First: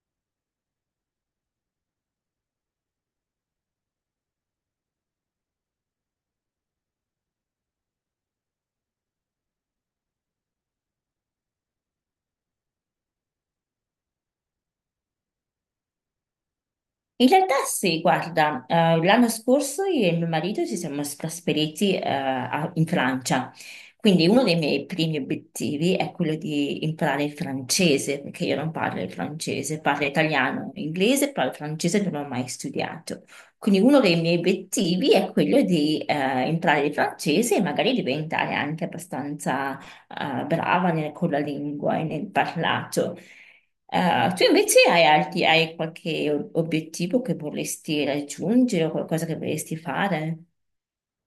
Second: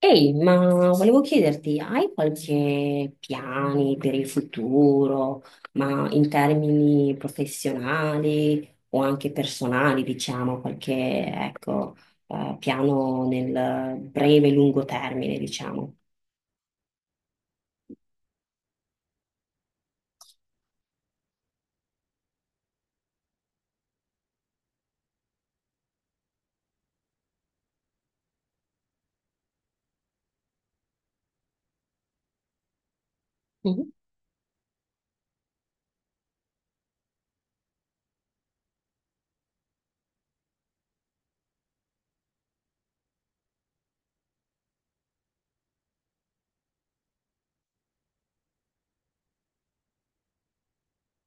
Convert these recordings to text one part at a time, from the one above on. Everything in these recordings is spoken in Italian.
Ehi, ma volevo chiederti, hai qualche piani per il futuro, ma in termini professionali o anche personali, diciamo, qualche, ecco, piano nel breve e lungo termine, diciamo? In realtà sì, guarda, l'anno scorso io e mio marito ci siamo trasferiti in Francia, quindi uno dei miei primi obiettivi è quello di imparare il francese, perché io non parlo il francese, parlo italiano, inglese, parlo francese, non ho mai studiato. Quindi uno dei miei obiettivi è quello di imparare il francese e magari diventare anche abbastanza brava con la lingua e nel parlato. Ah, tu invece hai, hai qualche obiettivo che vorresti raggiungere o qualcosa che vorresti fare?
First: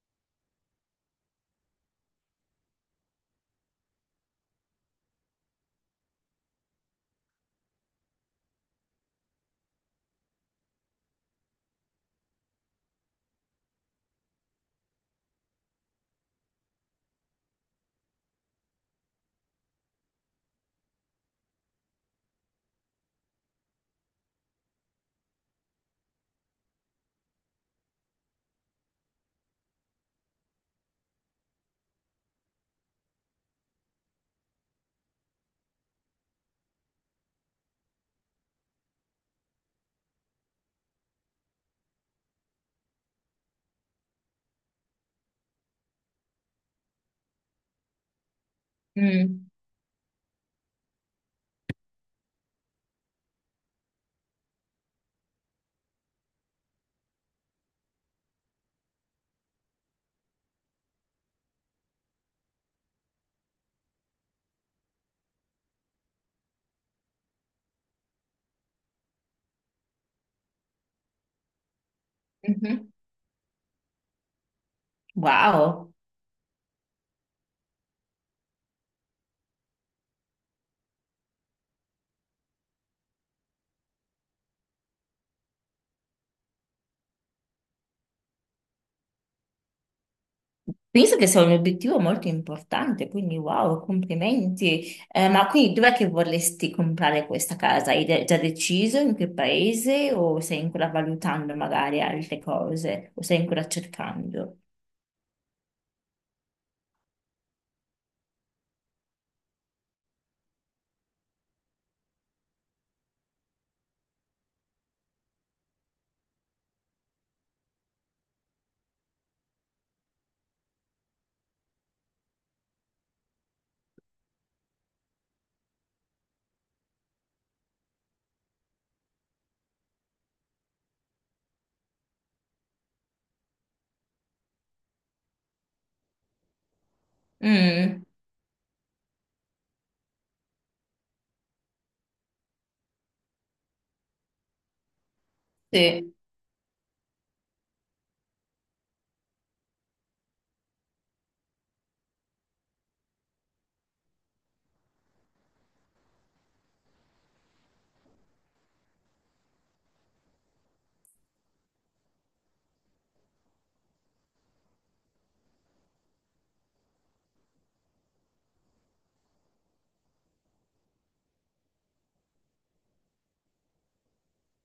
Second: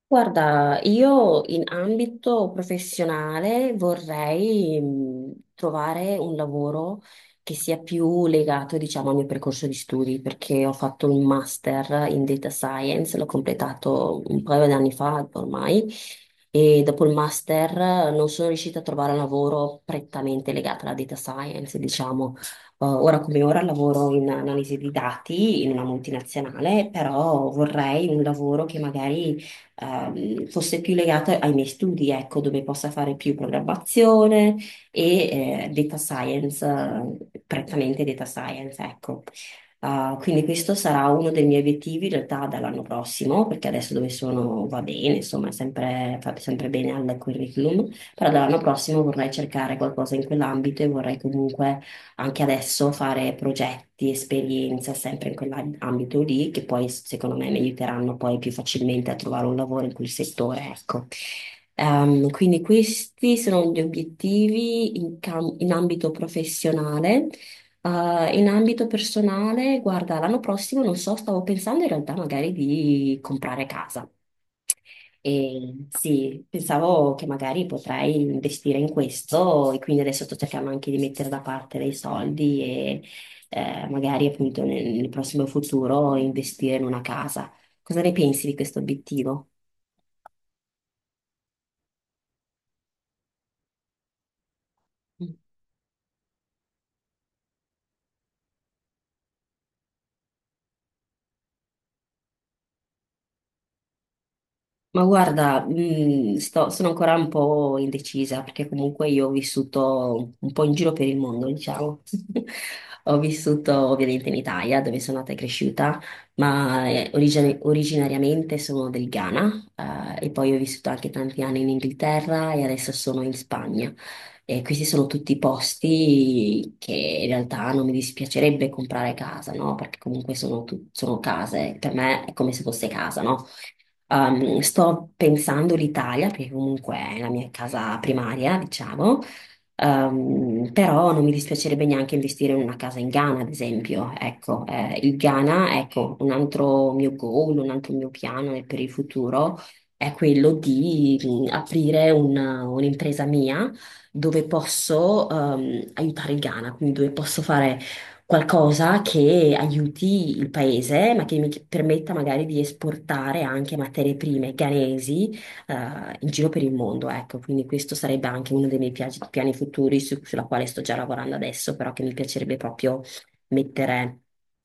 Guarda, io in ambito professionale vorrei trovare un lavoro che sia più legato, diciamo, al mio percorso di studi, perché ho fatto un master in data science, l'ho completato un paio di anni fa ormai, e dopo il master non sono riuscita a trovare un lavoro prettamente legato alla data science, diciamo. Ora come ora lavoro in analisi di dati in una multinazionale, però vorrei un lavoro che magari fosse più legata ai miei studi, ecco, dove possa fare più programmazione e data science, prettamente data science, ecco. Quindi questo sarà uno dei miei obiettivi in realtà dall'anno prossimo, perché adesso dove sono va bene, insomma, è sempre, fa sempre bene al curriculum, però dall'anno prossimo vorrei Mm, cercare qualcosa in quell'ambito e vorrei comunque anche adesso fare progetti, esperienza sempre in quell'ambito lì, che poi secondo me mi aiuteranno poi più facilmente a trovare un lavoro in quel settore, ecco. Quindi questi sono gli obiettivi in, in ambito professionale. In ambito personale, guarda, l'anno prossimo non so, stavo pensando in realtà magari mhm. di comprare casa. E Wow, sì, pensavo che magari potrai investire in questo e quindi adesso sto cercando anche di mettere da parte dei soldi e magari appunto nel prossimo futuro investire in una casa. Cosa ne pensi di questo obiettivo? penso che sia un obiettivo molto importante, quindi wow, complimenti. Ma quindi dov'è che vorresti comprare questa casa? Hai già deciso in che paese o stai ancora valutando magari altre cose o stai ancora cercando? Ma guarda, sono ancora un po' indecisa perché comunque io ho vissuto un po' in giro per il mondo, diciamo. Ho vissuto ovviamente in Italia, dove sono nata e cresciuta, ma originariamente sono del Ghana, e poi ho vissuto anche tanti anni in Inghilterra e adesso sono in Spagna. E questi sono tutti posti che in realtà non mi dispiacerebbe comprare casa, no? Perché comunque sono, sono case, per me è come se fosse casa, no? Sto pensando l'Italia, perché comunque è la mia casa Mm, primaria, diciamo. Però non mi dispiacerebbe neanche investire in una casa in Ghana, ad esempio. Ecco, il Ghana, sì, ecco, un altro mio goal, un altro mio piano è per il futuro è quello di aprire un'impresa mia dove posso aiutare il Ghana, quindi dove posso fare qualcosa che aiuti il paese, ma che mi permetta magari di esportare anche materie prime ghanesi, in giro per il mondo, ecco. Quindi questo sarebbe anche uno dei miei piani futuri sulla quale sto già lavorando adesso, però che mi piacerebbe proprio mettere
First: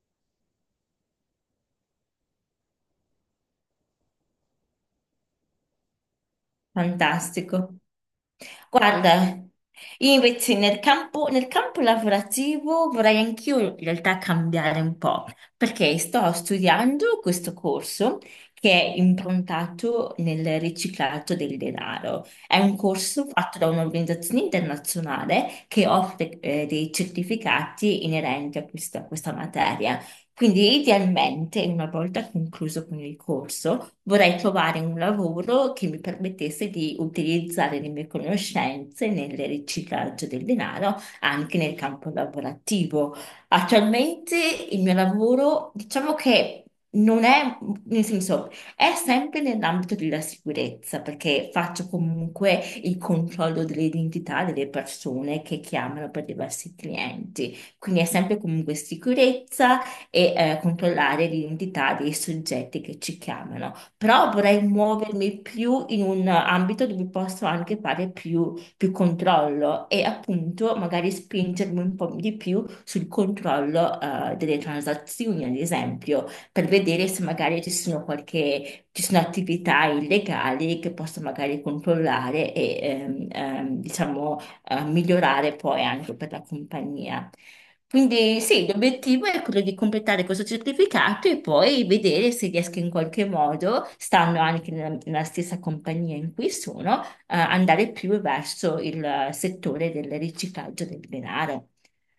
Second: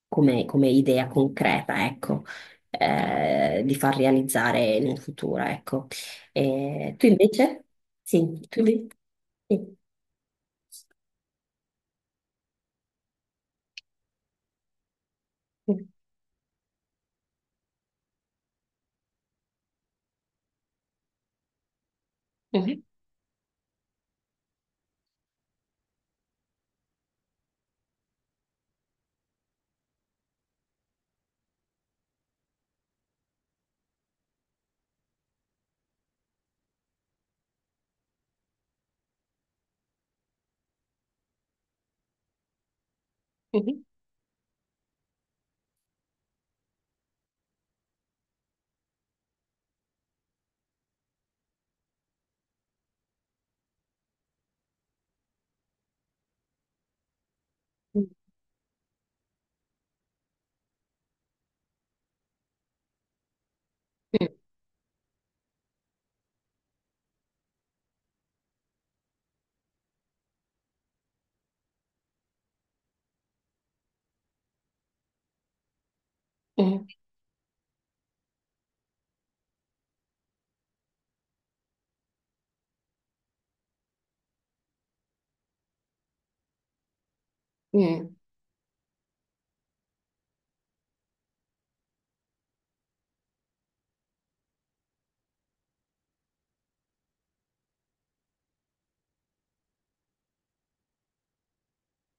come, come idea concreta, ecco. Di far realizzare in un futuro, ecco. Tu invece? fantastico. Sì, tu invece? Guarda, Sì. io invece nel campo lavorativo vorrei anch'io in realtà cambiare un po', perché sto studiando questo corso che è improntato nel riciclaggio del denaro. È un Mhm, corso fatto da un'organizzazione internazionale che offre dei certificati inerenti a a questa materia. Quindi idealmente, una volta concluso con il corso, vorrei trovare un lavoro che mi permettesse di utilizzare le mie conoscenze nel riciclaggio del denaro anche nel campo lavorativo. mhm, Attualmente il mio lavoro, diciamo che non è, nel senso, è sempre nell'ambito della sicurezza, perché faccio comunque il controllo dell'identità delle persone che chiamano per diversi clienti. Quindi è sempre comunque sicurezza e controllare l'identità dei soggetti che ci chiamano. mhm, Però vorrei muovermi più in un ambito dove posso anche fare più controllo e appunto magari spingermi un po' di più sul controllo delle transazioni, ad esempio, per mhm, vedere se magari ci sono attività illegali che posso magari controllare e diciamo migliorare poi anche per la compagnia. mhm. Quindi sì, l'obiettivo è quello di completare questo certificato e poi vedere se riesco in qualche modo, stando anche nella stessa compagnia in cui sono, andare più verso il settore del riciclaggio del denaro.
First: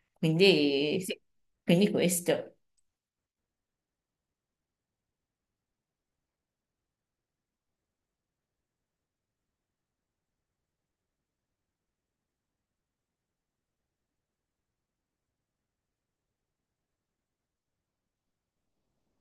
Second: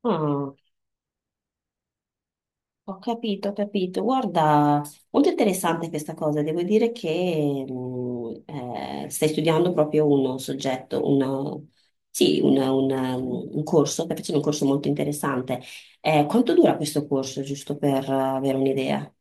Ah, Quindi sì, quindi questo. ho capito, ho capito. Guarda, molto interessante questa cosa. Devo dire che stai studiando proprio un soggetto, sì, un corso, stai facendo un corso molto interessante. Quanto dura questo corso, giusto per avere un'idea?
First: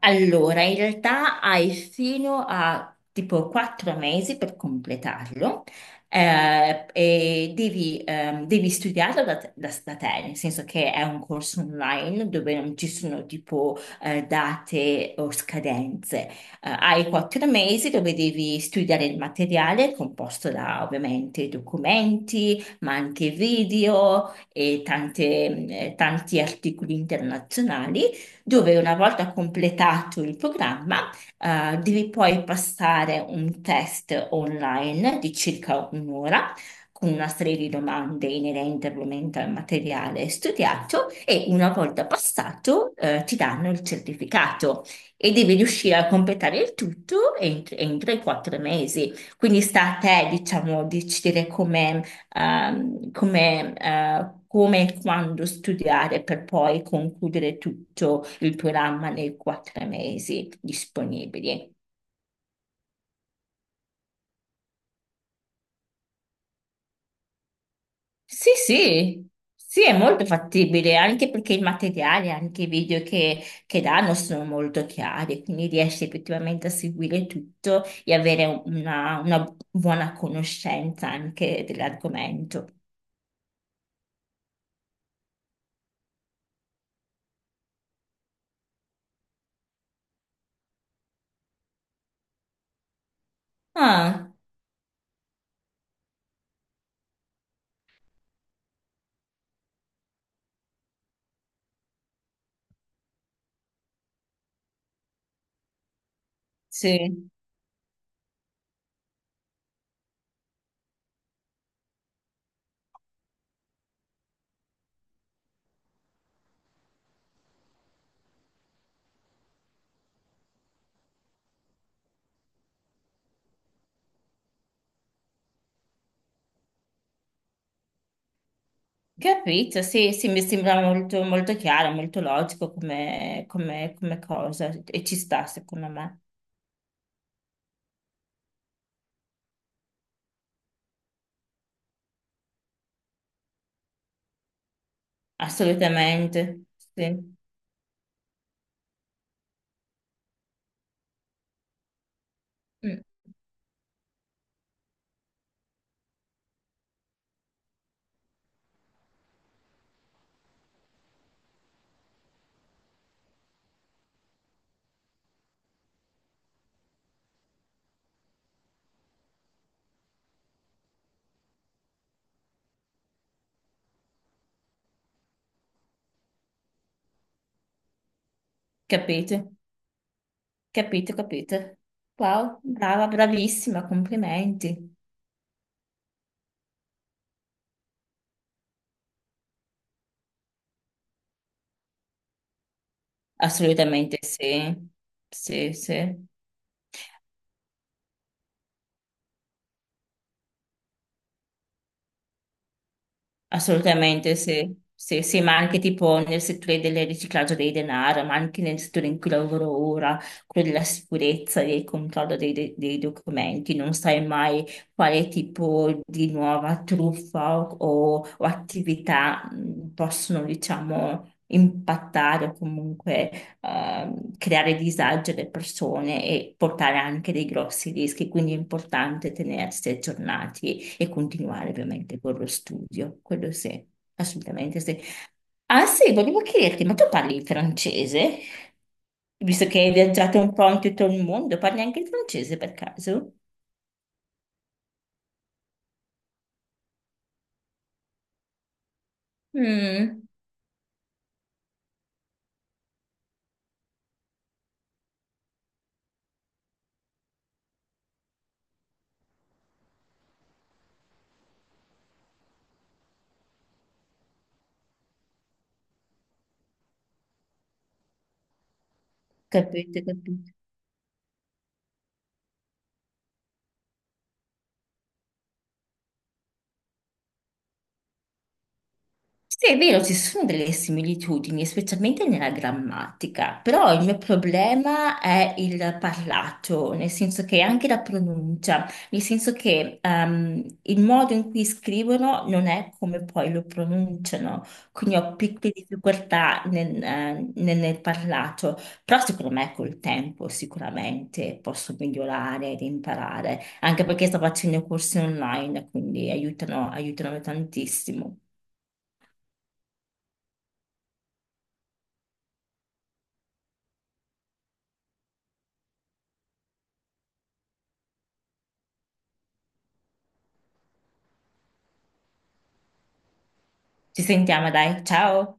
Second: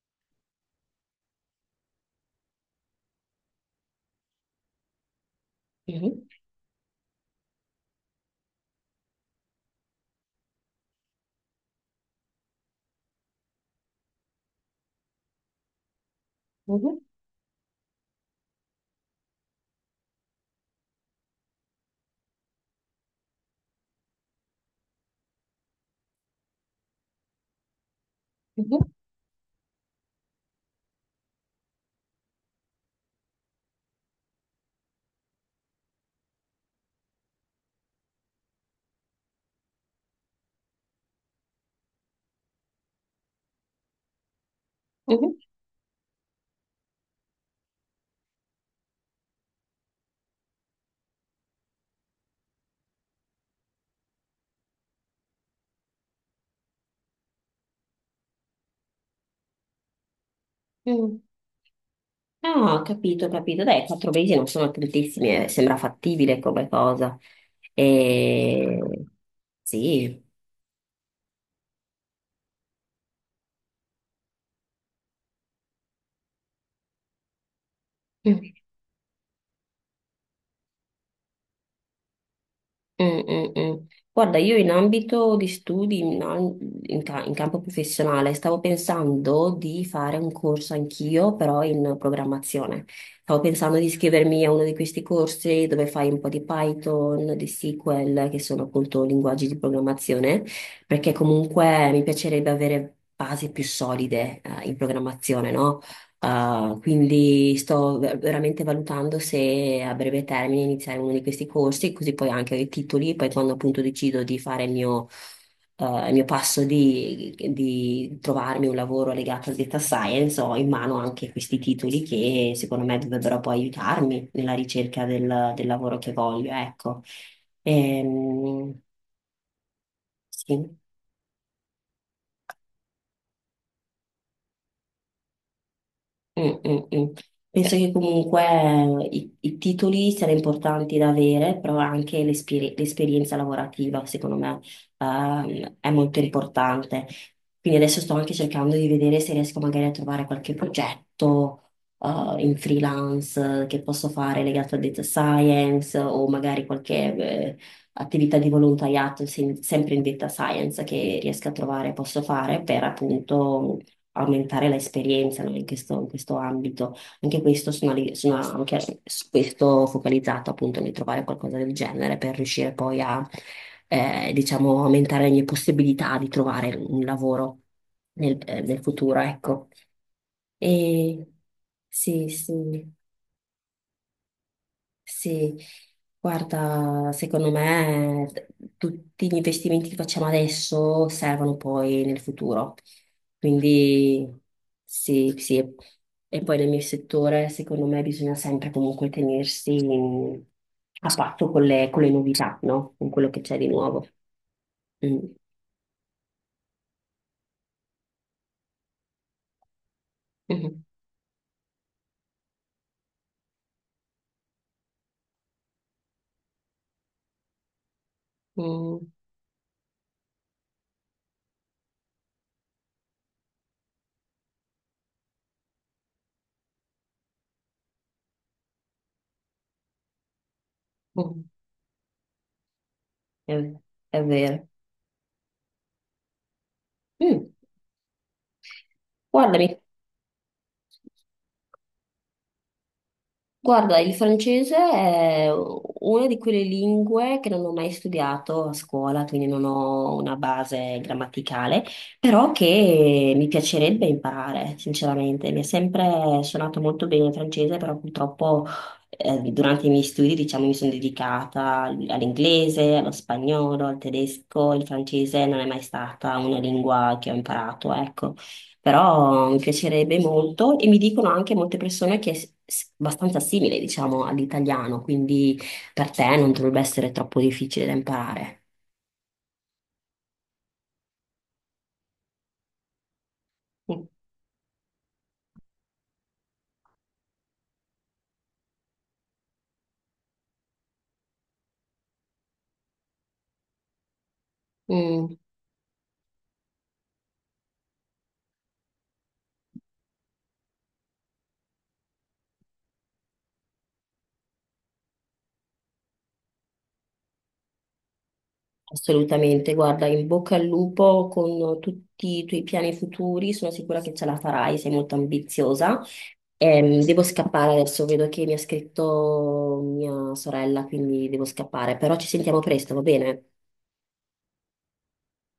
Allora, in realtà hai fino a tipo 4 mesi per completarlo Mhm, e devi, devi studiarlo da te, nel senso che è un corso online dove non ci sono tipo date o scadenze. Mhm, Hai 4 mesi dove devi studiare il materiale composto da ovviamente documenti, ma anche video e tanti articoli internazionali dove mhm, una volta completato il programma, devi poi passare un test online di circa un'ora, con una serie di domande inerente ovviamente al materiale studiato e una volta passato, ti danno il certificato e mhm, devi riuscire a completare il tutto entro i 4 mesi. Quindi sta a te, diciamo, decidere come come e quando studiare per poi concludere tutto il programma nei 4 mesi mhm. disponibili. Ah, ho capito, ho capito. Dai, 4 mesi non sono tantissimi, sembra fattibile come cosa. Sì, E... sì, sì, è Sì. molto fattibile, anche perché i materiali, anche i video che danno sono molto chiari, quindi riesci effettivamente a seguire tutto e avere una buona conoscenza anche dell'argomento. Mm, mm, mm. Guarda, io in ambito di studi, in, in in campo professionale, stavo pensando di fare un corso anch'io, però in programmazione. Stavo pensando di Ah, iscrivermi a uno di questi corsi dove fai un po' di Python, di SQL, che sono appunto linguaggi di programmazione, perché comunque mi piacerebbe avere basi più solide, in programmazione, no? Sì. Quindi sto veramente valutando se a breve termine iniziare uno di questi corsi, così poi anche ho i titoli, poi quando appunto decido di fare il mio passo di trovarmi un lavoro legato al data science, ho in mano anche questi titoli che secondo me dovrebbero poi aiutarmi nella ricerca del, del lavoro che voglio, ecco. Ehm, Capito, sì, sì, mi sì. sembra molto, molto chiaro, molto logico come, come cosa e ci sta secondo me, Mm, mm, mm. Penso che comunque i titoli siano importanti da avere, però anche l'esperienza lavorativa, secondo me, è molto assolutamente, importante. sì. Quindi adesso sto anche cercando di vedere se riesco magari a trovare qualche progetto, in Mm, freelance che posso fare legato al data science o magari qualche, attività di volontariato, sempre in data science che riesco a trovare, posso fare per appunto aumentare l'esperienza, no, in questo ambito. Anche questo sono, sono anche su questo focalizzato appunto nel trovare qualcosa del genere per riuscire poi a, diciamo, aumentare le mie possibilità di trovare un lavoro nel, nel futuro, capito, ecco. capito, E capito, sì, wow, sì. brava, bravissima, complimenti, Sì, guarda, secondo me tutti gli investimenti che facciamo adesso servono poi nel futuro. assolutamente Quindi sì, sì, sì. sì, sì. E poi nel mio settore, secondo me, bisogna sempre comunque tenersi a patto con le novità, no? Con quello che c'è di nuovo. Assolutamente sì. Mm. Sì, sì, ma anche tipo nel settore del riciclaggio dei denaro, ma anche nel settore in cui lavoro ora, quello Mhm. della sicurezza e del controllo dei, dei documenti, non sai mai quale tipo di nuova truffa o Mm. attività possono, diciamo, impattare o comunque creare disagio alle persone e portare anche dei grossi rischi, quindi è importante tenersi aggiornati e Mm. continuare ovviamente con lo studio, quello È, sì, è vero. assolutamente sì. Ah sì, volevo chiederti, ma tu parli il Mm. francese? Visto che Guardami. hai viaggiato un po' in tutto il mondo, parli anche il francese per caso? Guarda, il francese è una di quelle lingue che non ho mai studiato a scuola, quindi non ho Mm, una base grammaticale, però che mi piacerebbe imparare, sinceramente. Mi è sempre suonato molto bene il francese, però purtroppo durante i miei studi, diciamo, mi sono dedicata all'inglese, allo spagnolo, al tedesco, il francese non è mai stata una lingua che ho imparato, ecco, però mi capito, piacerebbe capito. molto e mi dicono anche molte persone che è abbastanza simile, diciamo, all'italiano, quindi per te non dovrebbe essere troppo difficile da imparare. Sì, è vero, ci sono delle similitudini, specialmente nella grammatica, però il Mm. mio problema è il parlato, nel senso che anche la pronuncia, nel senso che il modo in cui scrivono non è come poi lo pronunciano, quindi Mm, ho piccole difficoltà nel, nel parlato, però secondo me col tempo sicuramente posso migliorare ed imparare, anche perché sto facendo corsi online, quindi aiutano tantissimo. assolutamente, guarda, in bocca al lupo con tutti i tuoi piani futuri, sono sicura che ce la farai, sei molto ambiziosa. Devo scappare adesso, vedo che mi ha scritto mia sorella, quindi devo scappare, però ci sentiamo presto, va bene? Ci sentiamo, dai. Ciao.